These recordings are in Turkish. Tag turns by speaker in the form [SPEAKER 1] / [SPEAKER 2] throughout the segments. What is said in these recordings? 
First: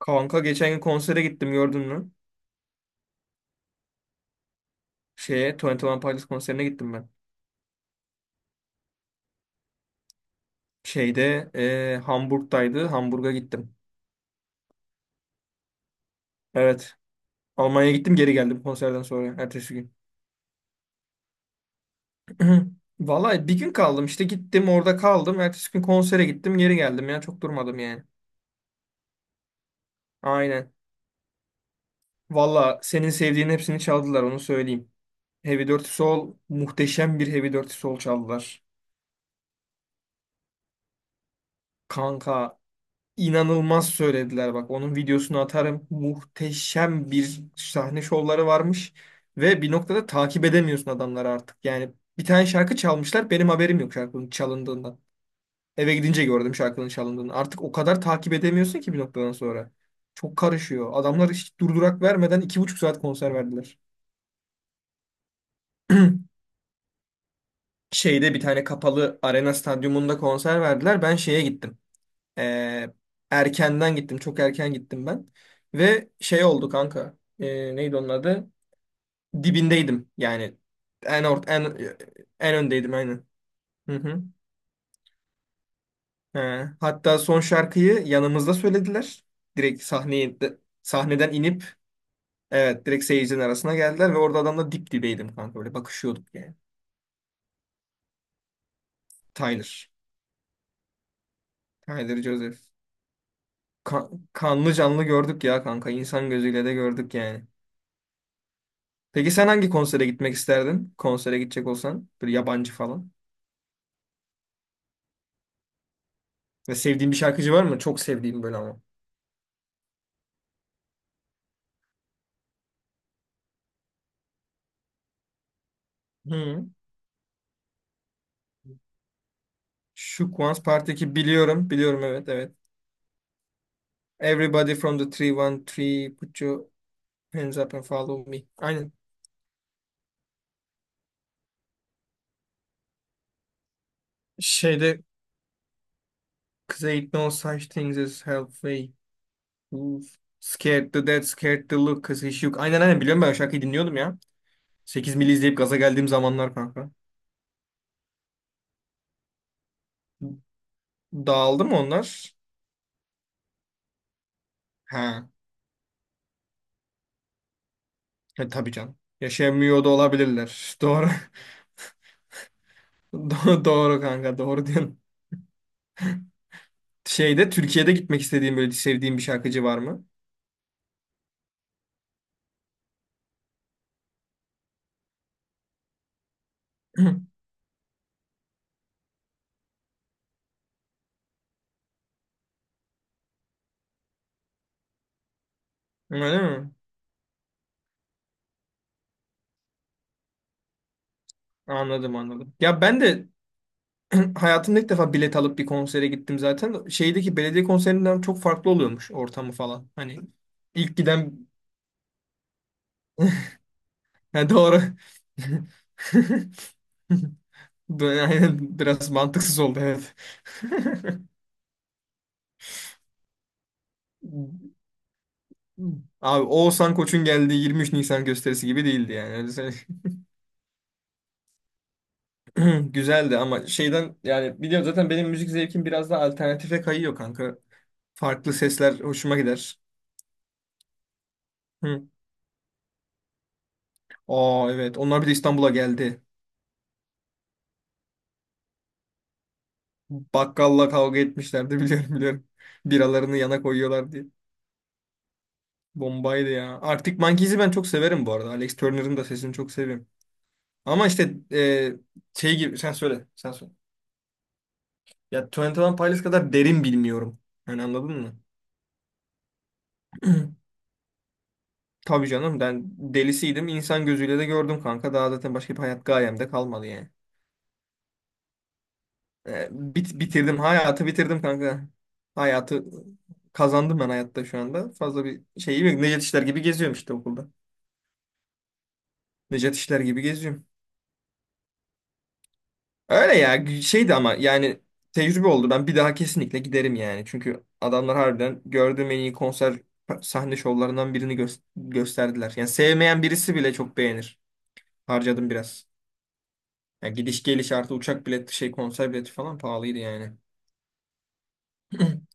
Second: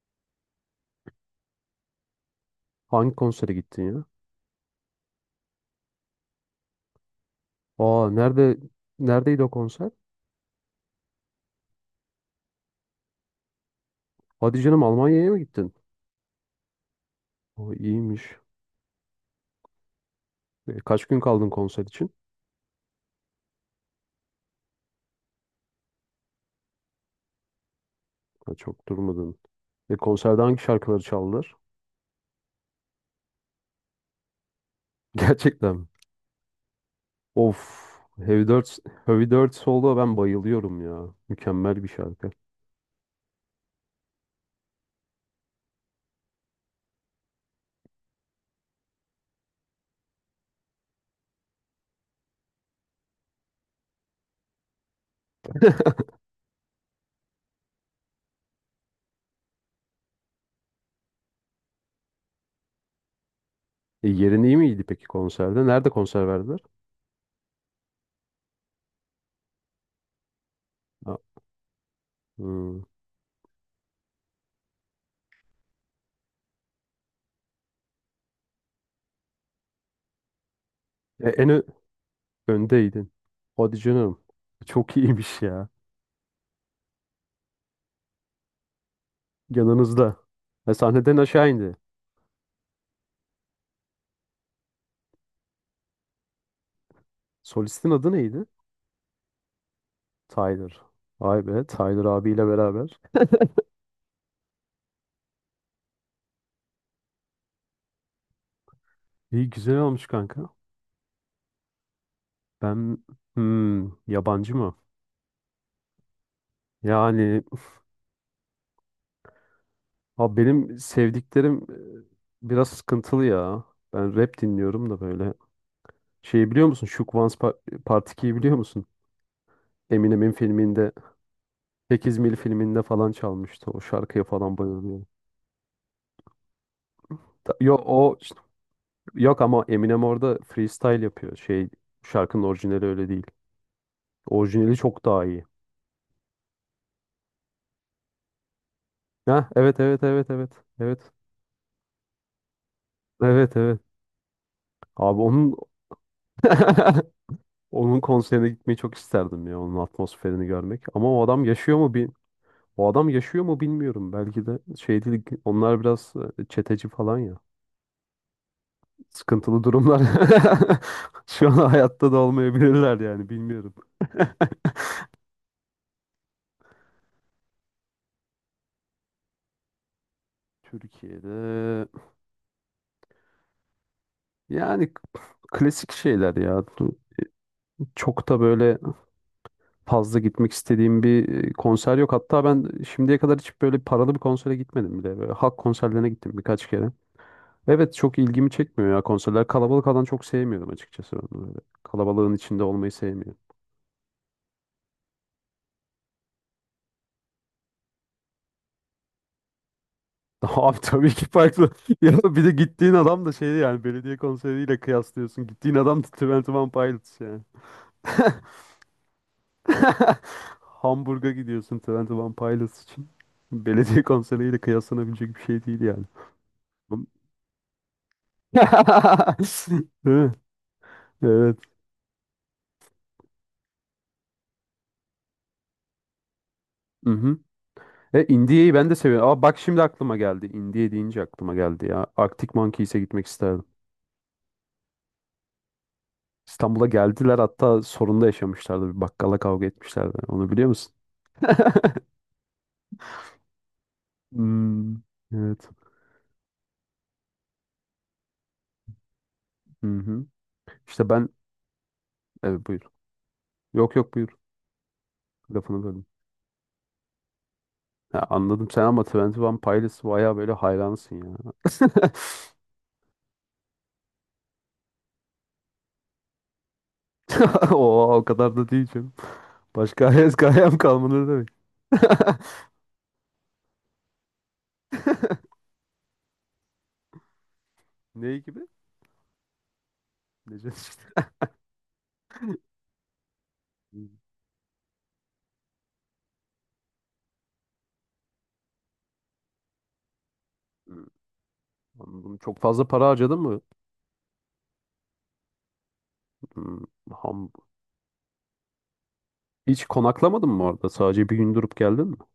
[SPEAKER 1] Kanka, geçen gün konsere gittim, gördün mü?
[SPEAKER 2] Hangi konsere gittin ya?
[SPEAKER 1] 21 Pilots konserine gittim ben.
[SPEAKER 2] Aa, neredeydi o konser?
[SPEAKER 1] Hamburg'daydı. Hamburg'a gittim.
[SPEAKER 2] Hadi canım, Almanya'ya mı gittin?
[SPEAKER 1] Evet.
[SPEAKER 2] O
[SPEAKER 1] Almanya'ya gittim, geri
[SPEAKER 2] iyiymiş.
[SPEAKER 1] geldim konserden sonra. Ertesi gün.
[SPEAKER 2] Kaç gün kaldın konser için?
[SPEAKER 1] Vallahi bir gün kaldım, işte gittim orada kaldım. Ertesi gün konsere gittim, geri geldim ya. Çok durmadım yani.
[SPEAKER 2] Ha, çok durmadın. Konserde hangi
[SPEAKER 1] Aynen.
[SPEAKER 2] şarkıları çaldılar?
[SPEAKER 1] Valla senin sevdiğin hepsini çaldılar, onu söyleyeyim. Heavy
[SPEAKER 2] Gerçekten mi?
[SPEAKER 1] Dirty Soul, muhteşem bir Heavy Dirty Soul
[SPEAKER 2] Of. Heavy
[SPEAKER 1] çaldılar.
[SPEAKER 2] Dirt, Heavy Dirt Solo, ben bayılıyorum ya. Mükemmel bir şarkı.
[SPEAKER 1] Kanka, İnanılmaz söylediler bak. Onun videosunu atarım. Muhteşem bir sahne şovları varmış. Ve bir noktada takip edemiyorsun adamları artık. Yani bir tane şarkı çalmışlar, benim haberim yok şarkının çalındığından. Eve gidince gördüm şarkının çalındığını. Artık o kadar takip edemiyorsun ki bir noktadan sonra. Çok karışıyor. Adamlar hiç durdurak vermeden 2,5 saat konser verdiler.
[SPEAKER 2] Yerin iyi miydi peki konserde? Nerede konser verdiler?
[SPEAKER 1] Şeyde bir tane kapalı arena stadyumunda konser verdiler. Ben
[SPEAKER 2] Ha,
[SPEAKER 1] şeye gittim.
[SPEAKER 2] hmm.
[SPEAKER 1] Ee, Erkenden gittim. Çok erken gittim ben. Ve şey oldu kanka. Neydi onun adı? Dibindeydim. Yani en
[SPEAKER 2] E, en
[SPEAKER 1] ort
[SPEAKER 2] ö-
[SPEAKER 1] en en öndeydim,
[SPEAKER 2] Öndeydin.
[SPEAKER 1] aynen.
[SPEAKER 2] Hadi
[SPEAKER 1] Hı
[SPEAKER 2] canım.
[SPEAKER 1] hı.
[SPEAKER 2] Çok iyiymiş ya.
[SPEAKER 1] He. Hatta son şarkıyı yanımızda söylediler. Direkt
[SPEAKER 2] Yanınızda. Sahneden
[SPEAKER 1] sahneden
[SPEAKER 2] aşağı
[SPEAKER 1] inip,
[SPEAKER 2] indi.
[SPEAKER 1] evet, direkt seyircinin arasına geldiler ve orada adamla dip dibeydim kanka. Böyle bakışıyorduk yani.
[SPEAKER 2] Solistin adı neydi?
[SPEAKER 1] Tyler.
[SPEAKER 2] Tyler. Vay be, Tyler
[SPEAKER 1] Tyler
[SPEAKER 2] abiyle
[SPEAKER 1] Joseph.
[SPEAKER 2] beraber.
[SPEAKER 1] Kanlı canlı gördük ya kanka. İnsan gözüyle de gördük yani. Peki sen
[SPEAKER 2] İyi,
[SPEAKER 1] hangi
[SPEAKER 2] güzel
[SPEAKER 1] konsere
[SPEAKER 2] olmuş
[SPEAKER 1] gitmek
[SPEAKER 2] kanka.
[SPEAKER 1] isterdin? Konsere gidecek olsan. Böyle yabancı
[SPEAKER 2] Ben
[SPEAKER 1] falan.
[SPEAKER 2] yabancı mı?
[SPEAKER 1] Ve sevdiğin bir
[SPEAKER 2] Yani
[SPEAKER 1] şarkıcı var mı? Çok sevdiğim böyle ama.
[SPEAKER 2] abi, benim sevdiklerim biraz sıkıntılı ya. Ben rap dinliyorum da böyle. Şeyi
[SPEAKER 1] Hı.
[SPEAKER 2] biliyor musun? Part 2'yi biliyor musun?
[SPEAKER 1] Şu
[SPEAKER 2] Eminem'in
[SPEAKER 1] Once
[SPEAKER 2] filminde
[SPEAKER 1] Party'deki biliyorum. Biliyorum,
[SPEAKER 2] 8
[SPEAKER 1] evet,
[SPEAKER 2] Mil
[SPEAKER 1] evet.
[SPEAKER 2] filminde falan çalmıştı. O şarkıya falan
[SPEAKER 1] Everybody from
[SPEAKER 2] bayılıyorum.
[SPEAKER 1] the 313 put your hands up
[SPEAKER 2] Yok,
[SPEAKER 1] and
[SPEAKER 2] o
[SPEAKER 1] follow me. Aynen.
[SPEAKER 2] yok ama Eminem orada freestyle yapıyor. Şarkının orijinali öyle değil. Orijinali
[SPEAKER 1] Şeyde,
[SPEAKER 2] çok daha iyi.
[SPEAKER 1] cause ain't no such things as halfway.
[SPEAKER 2] Ha, evet, evet,
[SPEAKER 1] Oof.
[SPEAKER 2] evet, evet.
[SPEAKER 1] Scared to
[SPEAKER 2] Evet.
[SPEAKER 1] death, scared to look, cause he shook. Aynen, aynen, biliyorum, ben o
[SPEAKER 2] Evet,
[SPEAKER 1] şarkıyı
[SPEAKER 2] evet.
[SPEAKER 1] dinliyordum ya. 8
[SPEAKER 2] Abi
[SPEAKER 1] mili
[SPEAKER 2] onun
[SPEAKER 1] izleyip gaza geldiğim zamanlar kanka.
[SPEAKER 2] onun konserine gitmeyi çok isterdim ya. Onun atmosferini görmek. Ama o adam
[SPEAKER 1] Dağıldı mı
[SPEAKER 2] yaşıyor mu bil,
[SPEAKER 1] onlar?
[SPEAKER 2] o adam yaşıyor mu bilmiyorum. Belki de şey değil.
[SPEAKER 1] He.
[SPEAKER 2] Onlar biraz çeteci falan ya.
[SPEAKER 1] E, tabii canım.
[SPEAKER 2] Sıkıntılı
[SPEAKER 1] Yaşayamıyor da
[SPEAKER 2] durumlar.
[SPEAKER 1] olabilirler. Doğru.
[SPEAKER 2] Şu an hayatta da olmayabilirler yani,
[SPEAKER 1] Doğru,
[SPEAKER 2] bilmiyorum.
[SPEAKER 1] doğru kanka, doğru diyorsun. Şeyde Türkiye'de gitmek istediğin böyle sevdiğin bir şarkıcı var mı?
[SPEAKER 2] Türkiye'de, yani klasik şeyler ya. Çok da böyle fazla gitmek istediğim bir konser yok. Hatta ben şimdiye kadar hiç böyle paralı bir konsere gitmedim bile. Böyle halk konserlerine gittim
[SPEAKER 1] Öyle
[SPEAKER 2] birkaç
[SPEAKER 1] mi?
[SPEAKER 2] kere. Evet, çok ilgimi çekmiyor ya konserler. Kalabalık alan çok sevmiyorum, açıkçası. Ben böyle
[SPEAKER 1] Anladım,
[SPEAKER 2] kalabalığın
[SPEAKER 1] anladım.
[SPEAKER 2] içinde
[SPEAKER 1] Ya
[SPEAKER 2] olmayı
[SPEAKER 1] ben de
[SPEAKER 2] sevmiyorum.
[SPEAKER 1] hayatımda ilk defa bilet alıp bir konsere gittim zaten. Şeydeki belediye konserinden çok farklı oluyormuş, ortamı falan. Hani
[SPEAKER 2] Abi,
[SPEAKER 1] ilk
[SPEAKER 2] tabii ki
[SPEAKER 1] giden
[SPEAKER 2] farklı. Ya bir de gittiğin adam da şeydi yani, belediye
[SPEAKER 1] Ha,
[SPEAKER 2] konseriyle
[SPEAKER 1] doğru.
[SPEAKER 2] kıyaslıyorsun. Gittiğin adam da Twenty One Pilots yani.
[SPEAKER 1] Böyle, aynen, biraz mantıksız oldu, evet.
[SPEAKER 2] Hamburg'a gidiyorsun Twenty One Pilots için. Belediye konseriyle kıyaslanabilecek bir şey değil yani.
[SPEAKER 1] Abi Oğuzhan
[SPEAKER 2] Bu-
[SPEAKER 1] Koç'un geldiği 23 Nisan gösterisi gibi değildi yani. Öyle.
[SPEAKER 2] Değil mi? Evet.
[SPEAKER 1] Güzeldi ama şeyden, yani biliyorum zaten benim müzik zevkim biraz daha alternatife
[SPEAKER 2] Hı
[SPEAKER 1] kayıyor
[SPEAKER 2] hı.
[SPEAKER 1] kanka. Farklı
[SPEAKER 2] India'yı ben
[SPEAKER 1] sesler
[SPEAKER 2] de seviyorum.
[SPEAKER 1] hoşuma
[SPEAKER 2] Aa, bak,
[SPEAKER 1] gider.
[SPEAKER 2] şimdi aklıma geldi. India deyince aklıma geldi ya.
[SPEAKER 1] Hı.
[SPEAKER 2] Arctic Monkeys'e gitmek isterdim.
[SPEAKER 1] Aa, evet, onlar bir de İstanbul'a geldi.
[SPEAKER 2] İstanbul'a geldiler, hatta sorunda yaşamışlardı. Bir bakkala kavga etmişlerdi. Onu biliyor
[SPEAKER 1] Bakkalla
[SPEAKER 2] musun?
[SPEAKER 1] kavga etmişlerdi, biliyorum, biliyorum. Biralarını yana koyuyorlar diye.
[SPEAKER 2] Hmm, evet.
[SPEAKER 1] Bombaydı ya. Arctic Monkeys'i ben çok severim bu arada. Alex Turner'ın da sesini çok
[SPEAKER 2] Hı
[SPEAKER 1] seviyorum.
[SPEAKER 2] hı.
[SPEAKER 1] Ama
[SPEAKER 2] İşte
[SPEAKER 1] işte, şey
[SPEAKER 2] evet,
[SPEAKER 1] gibi,
[SPEAKER 2] buyur.
[SPEAKER 1] sen söyle, sen söyle.
[SPEAKER 2] Yok, yok, buyur.
[SPEAKER 1] Ya
[SPEAKER 2] Lafını
[SPEAKER 1] 21
[SPEAKER 2] böldüm.
[SPEAKER 1] Pilots kadar derin bilmiyorum. Yani anladın
[SPEAKER 2] Ya
[SPEAKER 1] mı?
[SPEAKER 2] anladım sen, ama Twenty One Pilots bayağı böyle hayranısın ya.
[SPEAKER 1] Tabii canım, ben delisiydim. İnsan gözüyle de gördüm kanka. Daha zaten başka bir hayat gayemde kalmadı yani.
[SPEAKER 2] Oo, o kadar da değil canım. Başka
[SPEAKER 1] Bitirdim.
[SPEAKER 2] hikayem
[SPEAKER 1] Hayatı
[SPEAKER 2] kalmadı
[SPEAKER 1] bitirdim
[SPEAKER 2] demek.
[SPEAKER 1] kanka. Hayatı kazandım ben, hayatta şu anda. Fazla bir şey yok. Necdet İşler gibi geziyorum işte, okulda.
[SPEAKER 2] Neyi gibi?
[SPEAKER 1] Necdet İşler gibi geziyorum.
[SPEAKER 2] Necdet işte.
[SPEAKER 1] Öyle ya, şeydi ama yani tecrübe oldu. Ben bir daha kesinlikle giderim yani. Çünkü adamlar harbiden gördüğüm en iyi konser sahne şovlarından
[SPEAKER 2] Anladım.
[SPEAKER 1] gösterdiler.
[SPEAKER 2] Çok
[SPEAKER 1] Yani
[SPEAKER 2] fazla para
[SPEAKER 1] sevmeyen
[SPEAKER 2] harcadın
[SPEAKER 1] birisi
[SPEAKER 2] mı?
[SPEAKER 1] bile çok beğenir. Harcadım biraz.
[SPEAKER 2] Hmm.
[SPEAKER 1] Ya gidiş
[SPEAKER 2] ham-
[SPEAKER 1] geliş, artı uçak bileti, şey, konser bileti falan
[SPEAKER 2] Hiç
[SPEAKER 1] pahalıydı yani.
[SPEAKER 2] konaklamadın mı orada? Sadece bir gün durup geldin mi?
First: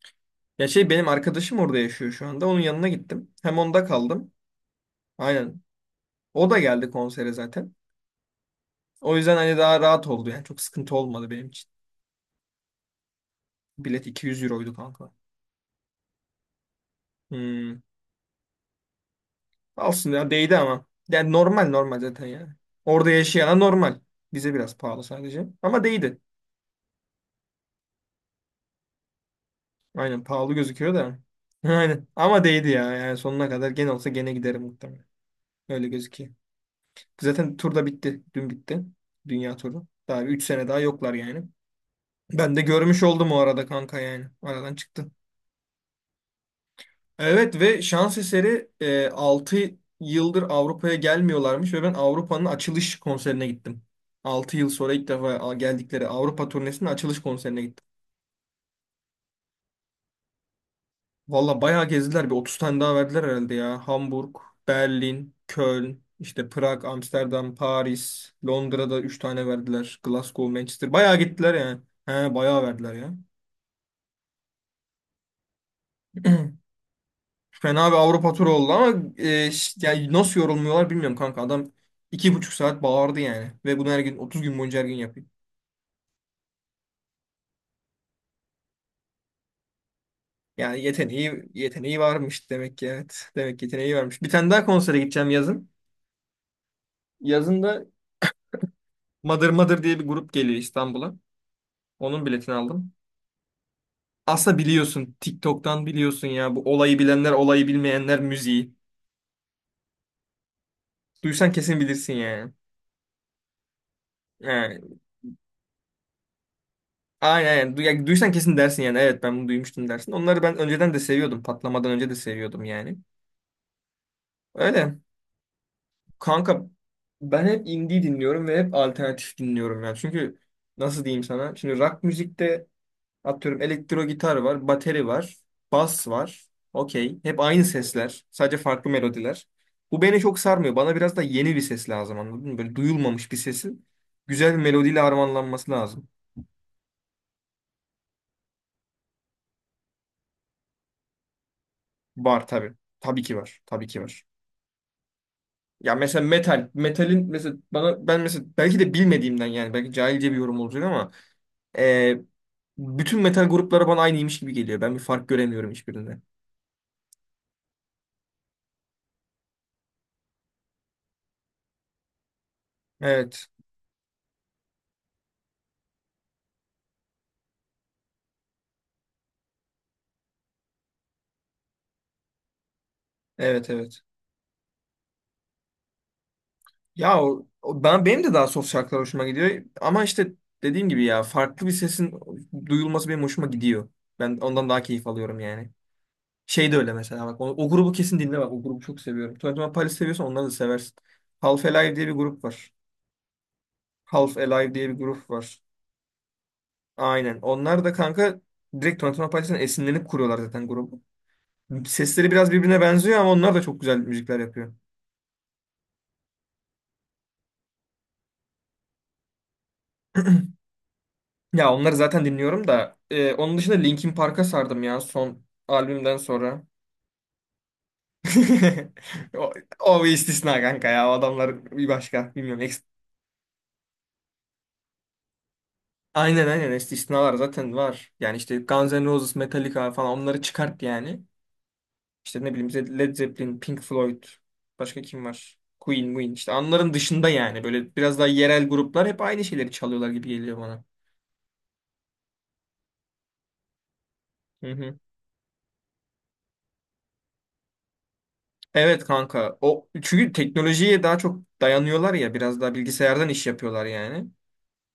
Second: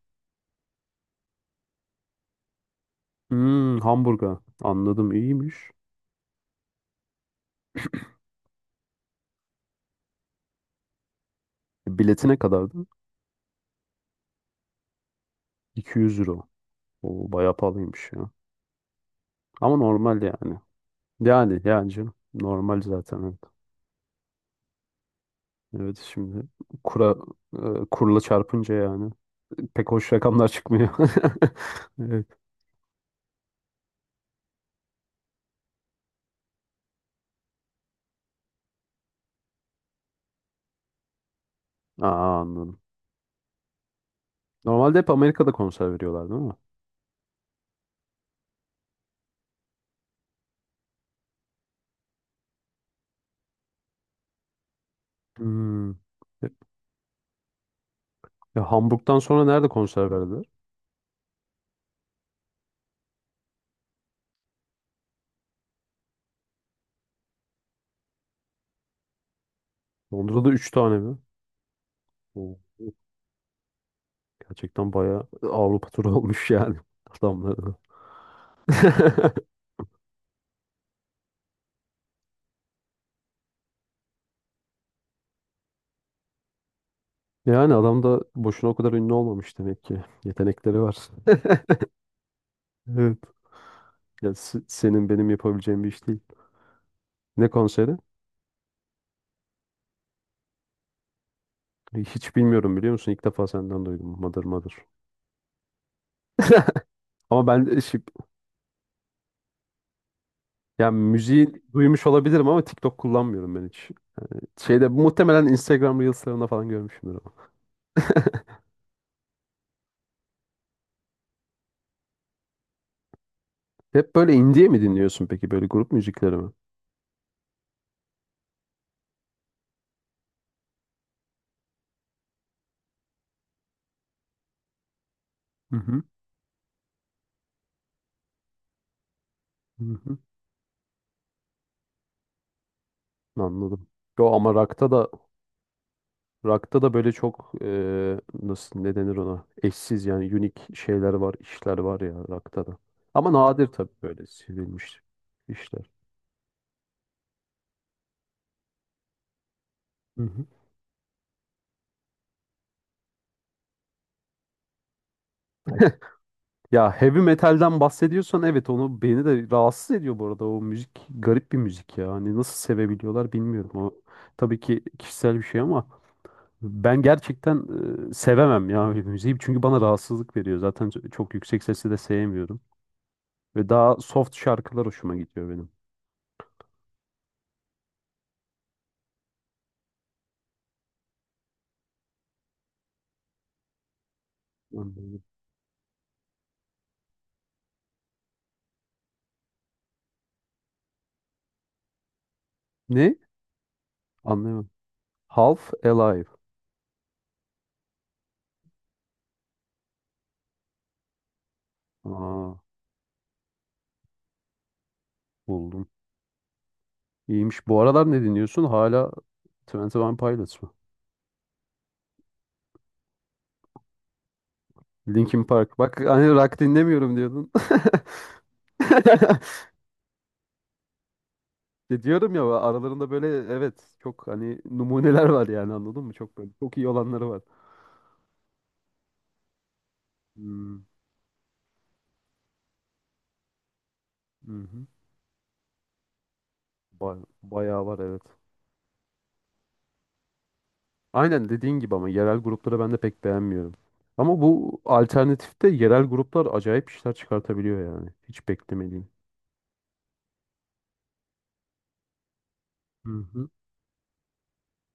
[SPEAKER 1] Ya şey, benim arkadaşım orada yaşıyor şu anda. Onun yanına gittim. Hem
[SPEAKER 2] Hmm,
[SPEAKER 1] onda kaldım.
[SPEAKER 2] Hamburg'a. Anladım,
[SPEAKER 1] Aynen.
[SPEAKER 2] iyiymiş.
[SPEAKER 1] O da geldi konsere zaten. O yüzden hani daha rahat oldu yani. Çok sıkıntı olmadı benim için.
[SPEAKER 2] Bileti ne kadardı?
[SPEAKER 1] Bilet 200 euroydu kanka.
[SPEAKER 2] 200 euro. O bayağı
[SPEAKER 1] Hmm.
[SPEAKER 2] pahalıymış ya. Ama
[SPEAKER 1] Olsun
[SPEAKER 2] normal
[SPEAKER 1] ya, değdi
[SPEAKER 2] yani.
[SPEAKER 1] ama. Yani
[SPEAKER 2] Yani,
[SPEAKER 1] normal,
[SPEAKER 2] yani
[SPEAKER 1] normal
[SPEAKER 2] canım.
[SPEAKER 1] zaten yani.
[SPEAKER 2] Normal
[SPEAKER 1] Orada
[SPEAKER 2] zaten. Evet,
[SPEAKER 1] yaşayana normal. Bize biraz pahalı sadece. Ama
[SPEAKER 2] evet,
[SPEAKER 1] değdi.
[SPEAKER 2] şimdi kura kurla çarpınca yani pek hoş
[SPEAKER 1] Aynen,
[SPEAKER 2] rakamlar
[SPEAKER 1] pahalı
[SPEAKER 2] çıkmıyor.
[SPEAKER 1] gözüküyor da. Aynen.
[SPEAKER 2] Evet.
[SPEAKER 1] Ama değdi ya. Yani sonuna kadar, gene olsa gene giderim muhtemelen. Öyle gözüküyor. Zaten tur da bitti. Dün bitti. Dünya turu. Daha 3 sene daha yoklar yani.
[SPEAKER 2] Aa,
[SPEAKER 1] Ben de
[SPEAKER 2] anladım.
[SPEAKER 1] görmüş oldum o arada kanka yani. Aradan
[SPEAKER 2] Normalde hep
[SPEAKER 1] çıktım.
[SPEAKER 2] Amerika'da konser veriyorlar, değil mi?
[SPEAKER 1] Evet, ve şans eseri 6 yıldır Avrupa'ya gelmiyorlarmış ve ben Avrupa'nın açılış konserine gittim. 6 yıl sonra ilk defa
[SPEAKER 2] Hmm.
[SPEAKER 1] geldikleri
[SPEAKER 2] E,
[SPEAKER 1] Avrupa turnesinin açılış konserine gittim.
[SPEAKER 2] Hamburg'dan sonra nerede konser verdi?
[SPEAKER 1] Valla bayağı gezdiler. Bir 30 tane daha verdiler herhalde ya. Hamburg, Berlin, Köln, işte Prag, Amsterdam, Paris, Londra'da 3 tane verdiler.
[SPEAKER 2] Londra'da
[SPEAKER 1] Glasgow,
[SPEAKER 2] 3
[SPEAKER 1] Manchester.
[SPEAKER 2] tane
[SPEAKER 1] Bayağı
[SPEAKER 2] mi?
[SPEAKER 1] gittiler yani. He,
[SPEAKER 2] Oo,
[SPEAKER 1] bayağı verdiler ya.
[SPEAKER 2] gerçekten bayağı Avrupa turu olmuş yani adamların.
[SPEAKER 1] Fena bir Avrupa turu oldu ama yani nasıl yorulmuyorlar bilmiyorum kanka. Adam 2,5 saat bağırdı yani. Ve bunu her gün, 30 gün boyunca her gün yapıyor.
[SPEAKER 2] Yani adam da boşuna o kadar ünlü olmamış demek ki. Yetenekleri
[SPEAKER 1] Yani
[SPEAKER 2] var.
[SPEAKER 1] yeteneği varmış demek ki,
[SPEAKER 2] Evet.
[SPEAKER 1] evet. Demek ki yeteneği varmış. Bir
[SPEAKER 2] Ya
[SPEAKER 1] tane daha konsere
[SPEAKER 2] senin
[SPEAKER 1] gideceğim
[SPEAKER 2] benim
[SPEAKER 1] yazın.
[SPEAKER 2] yapabileceğim bir iş değil. Ne
[SPEAKER 1] Yazın da
[SPEAKER 2] konseri?
[SPEAKER 1] Mother Mother diye bir grup geliyor İstanbul'a. Onun
[SPEAKER 2] Hiç
[SPEAKER 1] biletini
[SPEAKER 2] bilmiyorum, biliyor
[SPEAKER 1] aldım.
[SPEAKER 2] musun? İlk defa senden duydum. Mother
[SPEAKER 1] Aslında
[SPEAKER 2] Mother.
[SPEAKER 1] biliyorsun. TikTok'tan biliyorsun ya. Bu, olayı bilenler,
[SPEAKER 2] Ama
[SPEAKER 1] olayı
[SPEAKER 2] ben
[SPEAKER 1] bilmeyenler müziği.
[SPEAKER 2] yani
[SPEAKER 1] Duysan
[SPEAKER 2] müziği
[SPEAKER 1] kesin
[SPEAKER 2] duymuş
[SPEAKER 1] bilirsin
[SPEAKER 2] olabilirim
[SPEAKER 1] yani.
[SPEAKER 2] ama TikTok kullanmıyorum ben hiç.
[SPEAKER 1] Yani,
[SPEAKER 2] Muhtemelen Instagram Reels'larında falan görmüşümdür ama.
[SPEAKER 1] aynen, aynen. Ya duysan kesin dersin yani. Evet, ben bunu duymuştum dersin. Onları ben önceden de seviyordum. Patlamadan önce de seviyordum yani.
[SPEAKER 2] Hep böyle indie mi
[SPEAKER 1] Öyle.
[SPEAKER 2] dinliyorsun peki? Böyle grup müzikleri mi?
[SPEAKER 1] Kanka, ben hep indie dinliyorum ve hep alternatif dinliyorum yani. Çünkü nasıl diyeyim sana? Şimdi rock müzikte, atıyorum, elektro gitar var, bateri var,
[SPEAKER 2] Hı hı.
[SPEAKER 1] bas var. Okey. Hep aynı sesler. Sadece farklı melodiler.
[SPEAKER 2] Hı
[SPEAKER 1] Bu
[SPEAKER 2] hı.
[SPEAKER 1] beni çok sarmıyor. Bana biraz da yeni bir ses lazım, anladın mı? Böyle duyulmamış bir sesin
[SPEAKER 2] Anladım. Yo,
[SPEAKER 1] güzel
[SPEAKER 2] ama
[SPEAKER 1] bir
[SPEAKER 2] rock'ta
[SPEAKER 1] melodiyle
[SPEAKER 2] da
[SPEAKER 1] harmanlanması lazım.
[SPEAKER 2] rock'ta da böyle çok nasıl ne denir ona? Eşsiz, yani unique işler var ya
[SPEAKER 1] Var
[SPEAKER 2] rock'ta
[SPEAKER 1] tabii.
[SPEAKER 2] da.
[SPEAKER 1] Tabii
[SPEAKER 2] Ama
[SPEAKER 1] ki var.
[SPEAKER 2] nadir
[SPEAKER 1] Tabii
[SPEAKER 2] tabii
[SPEAKER 1] ki var.
[SPEAKER 2] böyle sevilmiş işler.
[SPEAKER 1] Ya mesela metal. Metalin mesela, bana, ben mesela, belki de bilmediğimden yani, belki
[SPEAKER 2] Hı
[SPEAKER 1] cahilce bir
[SPEAKER 2] hı.
[SPEAKER 1] yorum olacak ama e, bütün metal grupları bana aynıymış gibi geliyor. Ben bir fark göremiyorum hiçbirinde.
[SPEAKER 2] Ya heavy metalden bahsediyorsan, evet, onu beni de rahatsız ediyor bu arada, o müzik garip bir müzik ya. Hani nasıl sevebiliyorlar
[SPEAKER 1] Evet.
[SPEAKER 2] bilmiyorum. O tabii ki kişisel bir şey ama ben gerçekten sevemem ya öyle bir müziği. Çünkü bana rahatsızlık veriyor. Zaten çok yüksek sesi de sevmiyorum. Ve
[SPEAKER 1] Evet,
[SPEAKER 2] daha
[SPEAKER 1] evet.
[SPEAKER 2] soft şarkılar hoşuma gidiyor benim.
[SPEAKER 1] Ya benim de daha soft şarkılar hoşuma gidiyor ama işte dediğim gibi, ya farklı bir sesin duyulması benim hoşuma gidiyor. Ben ondan daha keyif
[SPEAKER 2] Anladım.
[SPEAKER 1] alıyorum yani. Şey de öyle, mesela bak o grubu kesin dinle, bak o grubu çok seviyorum. Twenty One Pilots seviyorsan onları da seversin. Half Alive diye bir grup var.
[SPEAKER 2] Ne?
[SPEAKER 1] Half
[SPEAKER 2] Anlayamadım.
[SPEAKER 1] Alive diye bir grup var.
[SPEAKER 2] Half Alive.
[SPEAKER 1] Aynen. Onlar da kanka direkt Twenty One Pilots'tan esinlenip kuruyorlar zaten grubu. Sesleri
[SPEAKER 2] Aa,
[SPEAKER 1] biraz birbirine benziyor ama onlar da çok güzel müzikler yapıyor.
[SPEAKER 2] buldum. İyiymiş. Bu aralar ne dinliyorsun? Hala Twenty One Pilots mı?
[SPEAKER 1] Ya onları zaten dinliyorum da onun dışında Linkin Park'a sardım ya son
[SPEAKER 2] Linkin Park. Bak,
[SPEAKER 1] albümden
[SPEAKER 2] hani rock
[SPEAKER 1] sonra.
[SPEAKER 2] dinlemiyorum diyordun.
[SPEAKER 1] O, O bir istisna kanka ya. O adamlar bir
[SPEAKER 2] Diyorum
[SPEAKER 1] başka.
[SPEAKER 2] ya,
[SPEAKER 1] Bilmiyorum.
[SPEAKER 2] aralarında böyle, evet, çok hani numuneler var yani, anladın mı? Çok
[SPEAKER 1] Aynen,
[SPEAKER 2] böyle
[SPEAKER 1] aynen,
[SPEAKER 2] çok iyi olanları
[SPEAKER 1] istisnalar
[SPEAKER 2] var.
[SPEAKER 1] zaten var. Yani işte Guns N' Roses, Metallica falan, onları çıkart
[SPEAKER 2] Hmm,
[SPEAKER 1] yani. İşte ne bileyim, Led Zeppelin, Pink Floyd.
[SPEAKER 2] hı hı.
[SPEAKER 1] Başka kim var? Queen, Queen. İşte onların dışında yani.
[SPEAKER 2] Bayağı
[SPEAKER 1] Böyle
[SPEAKER 2] var,
[SPEAKER 1] biraz
[SPEAKER 2] evet.
[SPEAKER 1] daha yerel gruplar hep aynı şeyleri çalıyorlar gibi geliyor bana.
[SPEAKER 2] Aynen dediğin gibi, ama yerel grupları ben de pek beğenmiyorum. Ama
[SPEAKER 1] Hı
[SPEAKER 2] bu
[SPEAKER 1] hı.
[SPEAKER 2] alternatifte yerel gruplar acayip işler çıkartabiliyor yani. Hiç
[SPEAKER 1] Evet
[SPEAKER 2] beklemediğim.
[SPEAKER 1] kanka. O çünkü teknolojiye daha çok dayanıyorlar ya, biraz daha
[SPEAKER 2] Hı
[SPEAKER 1] bilgisayardan iş
[SPEAKER 2] hı.
[SPEAKER 1] yapıyorlar yani.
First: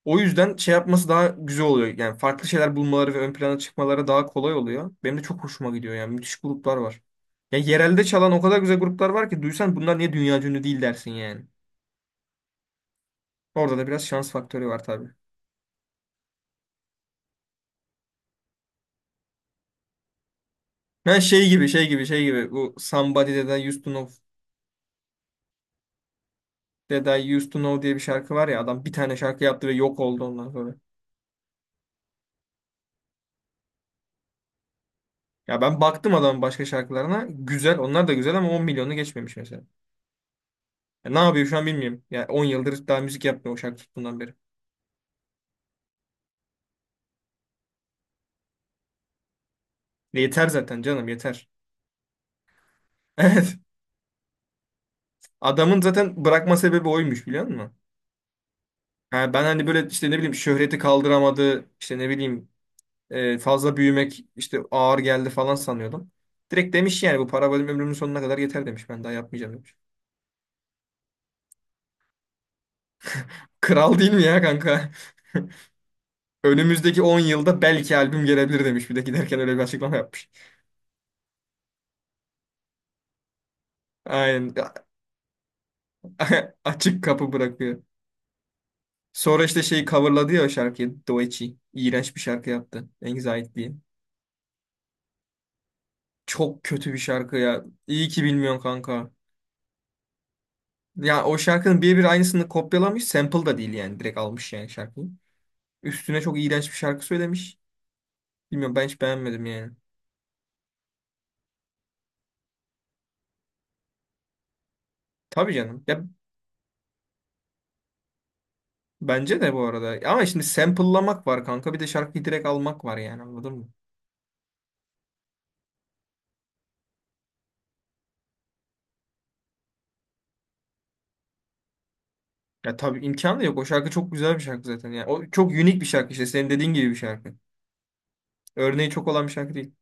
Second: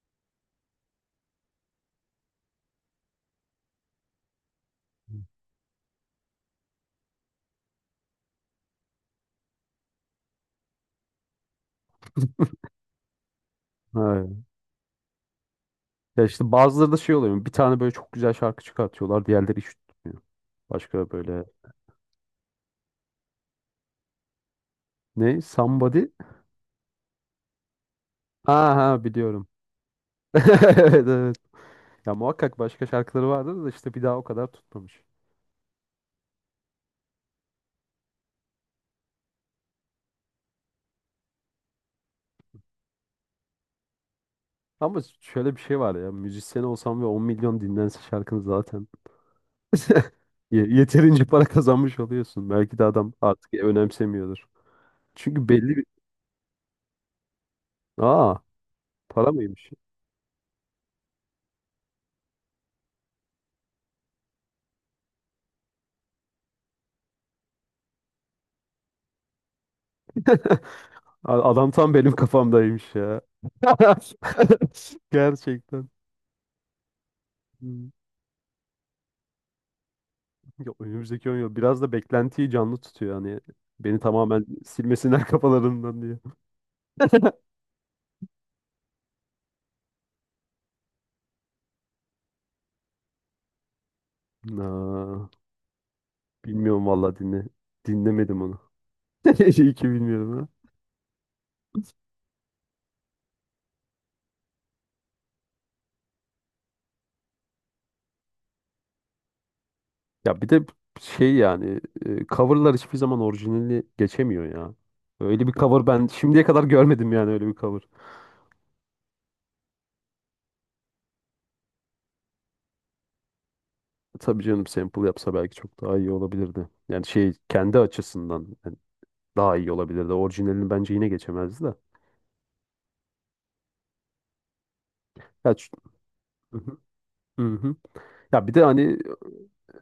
[SPEAKER 1] O yüzden şey yapması daha güzel oluyor. Yani farklı şeyler bulmaları ve ön plana çıkmaları daha kolay oluyor. Benim de çok hoşuma gidiyor yani. Müthiş gruplar var. Ya yerelde çalan o kadar güzel gruplar var ki duysan, bunlar niye dünya ünlü değil dersin yani. Orada da biraz şans
[SPEAKER 2] Evet.
[SPEAKER 1] faktörü var tabii.
[SPEAKER 2] Ya işte bazıları da şey oluyor. Bir tane böyle çok güzel şarkı çıkartıyorlar. Diğerleri hiç tutmuyor. Başka
[SPEAKER 1] Ben
[SPEAKER 2] böyle
[SPEAKER 1] şey gibi şey gibi şey gibi Bu Somebody That I Used to Know,
[SPEAKER 2] ne? Somebody?
[SPEAKER 1] Diye bir şarkı var
[SPEAKER 2] Ha
[SPEAKER 1] ya, adam bir
[SPEAKER 2] ha,
[SPEAKER 1] tane şarkı
[SPEAKER 2] biliyorum.
[SPEAKER 1] yaptı ve yok oldu ondan sonra.
[SPEAKER 2] Evet, evet. Ya muhakkak başka şarkıları vardır da işte bir daha o kadar tutmamış.
[SPEAKER 1] Ya ben baktım adamın başka şarkılarına. Güzel. Onlar da güzel ama 10 milyonu geçmemiş mesela. Ya ne yapıyor şu an bilmiyorum. Ya 10 yıldır daha müzik yapmıyor o şarkı tuttuğundan beri.
[SPEAKER 2] Ama şöyle bir şey var ya. Müzisyen olsam ve 10 milyon dinlense şarkını zaten.
[SPEAKER 1] E, yeter zaten canım,
[SPEAKER 2] Yeterince para
[SPEAKER 1] yeter.
[SPEAKER 2] kazanmış oluyorsun. Belki de adam artık
[SPEAKER 1] Evet.
[SPEAKER 2] önemsemiyordur. Çünkü belli
[SPEAKER 1] Adamın
[SPEAKER 2] bir...
[SPEAKER 1] zaten bırakma sebebi oymuş, biliyor musun?
[SPEAKER 2] Aa, para
[SPEAKER 1] Ha, ben hani
[SPEAKER 2] mıymış?
[SPEAKER 1] böyle işte, ne bileyim, şöhreti kaldıramadı, işte ne bileyim, fazla büyümek işte ağır geldi falan sanıyordum. Direkt demiş yani, bu para benim ömrümün sonuna kadar yeter demiş. Ben daha yapmayacağım demiş.
[SPEAKER 2] Adam tam benim kafamdaymış ya.
[SPEAKER 1] Kral değil mi ya kanka?
[SPEAKER 2] Gerçekten.
[SPEAKER 1] Önümüzdeki 10 yılda
[SPEAKER 2] Hmm.
[SPEAKER 1] belki albüm gelebilir demiş. Bir de giderken öyle bir açıklama yapmış.
[SPEAKER 2] Ya önümüzdeki 10 yıl biraz da beklentiyi canlı tutuyor hani. Beni tamamen
[SPEAKER 1] Aynen.
[SPEAKER 2] silmesinler kafalarından diye.
[SPEAKER 1] Açık kapı bırakıyor. Sonra işte şeyi coverladı ya o şarkıyı. Doechi. İğrenç bir şarkı yaptı. Anxiety diye.
[SPEAKER 2] Aa,
[SPEAKER 1] Çok
[SPEAKER 2] bilmiyorum
[SPEAKER 1] kötü bir
[SPEAKER 2] vallahi,
[SPEAKER 1] şarkı
[SPEAKER 2] dinle.
[SPEAKER 1] ya. İyi ki
[SPEAKER 2] Dinlemedim onu.
[SPEAKER 1] bilmiyorsun kanka.
[SPEAKER 2] İyi ki bilmiyorum.
[SPEAKER 1] Ya o şarkının birebir aynısını kopyalamış. Sample da değil yani. Direkt almış yani şarkıyı. Üstüne çok iğrenç bir şarkı söylemiş. Bilmiyorum, ben hiç beğenmedim yani.
[SPEAKER 2] Ya bir de şey yani, coverlar hiçbir zaman orijinali geçemiyor ya. Öyle bir
[SPEAKER 1] Tabii canım.
[SPEAKER 2] cover
[SPEAKER 1] Ya
[SPEAKER 2] ben şimdiye kadar görmedim, yani öyle bir cover.
[SPEAKER 1] bence de, bu arada. Ama şimdi sample'lamak var kanka. Bir de şarkıyı direkt almak var yani, anladın mı?
[SPEAKER 2] Tabii canım, sample yapsa belki çok daha iyi olabilirdi. Yani kendi açısından yani daha iyi olabilirdi. Orijinalini bence yine geçemezdi de.
[SPEAKER 1] Ya tabii imkanı da yok. O şarkı çok güzel bir şarkı zaten. Yani o çok
[SPEAKER 2] Ya,
[SPEAKER 1] unik bir şarkı işte. Senin
[SPEAKER 2] hı
[SPEAKER 1] dediğin
[SPEAKER 2] hı.
[SPEAKER 1] gibi bir şarkı.
[SPEAKER 2] Hı hı. Ya bir de
[SPEAKER 1] Örneği
[SPEAKER 2] hani
[SPEAKER 1] çok olan bir şarkı değil.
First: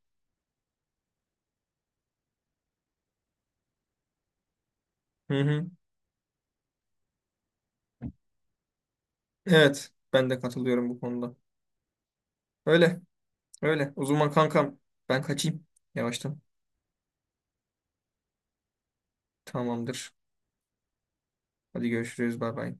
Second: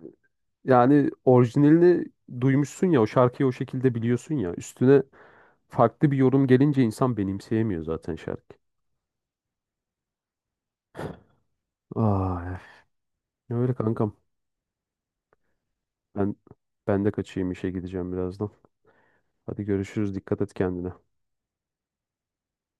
[SPEAKER 2] yani orijinalini duymuşsun ya o şarkıyı, o şekilde biliyorsun ya. Üstüne
[SPEAKER 1] Hı hı.
[SPEAKER 2] farklı bir yorum gelince insan benimseyemiyor zaten şarkı.
[SPEAKER 1] Evet, ben de katılıyorum bu konuda.
[SPEAKER 2] Ay,
[SPEAKER 1] Öyle,
[SPEAKER 2] öyle
[SPEAKER 1] öyle. O
[SPEAKER 2] kankam.
[SPEAKER 1] zaman kankam, ben kaçayım
[SPEAKER 2] Ben
[SPEAKER 1] yavaştan.
[SPEAKER 2] ben de kaçayım, işe gideceğim birazdan. Hadi
[SPEAKER 1] Tamamdır.
[SPEAKER 2] görüşürüz. Dikkat et kendine.
[SPEAKER 1] Hadi görüşürüz. Bay bay.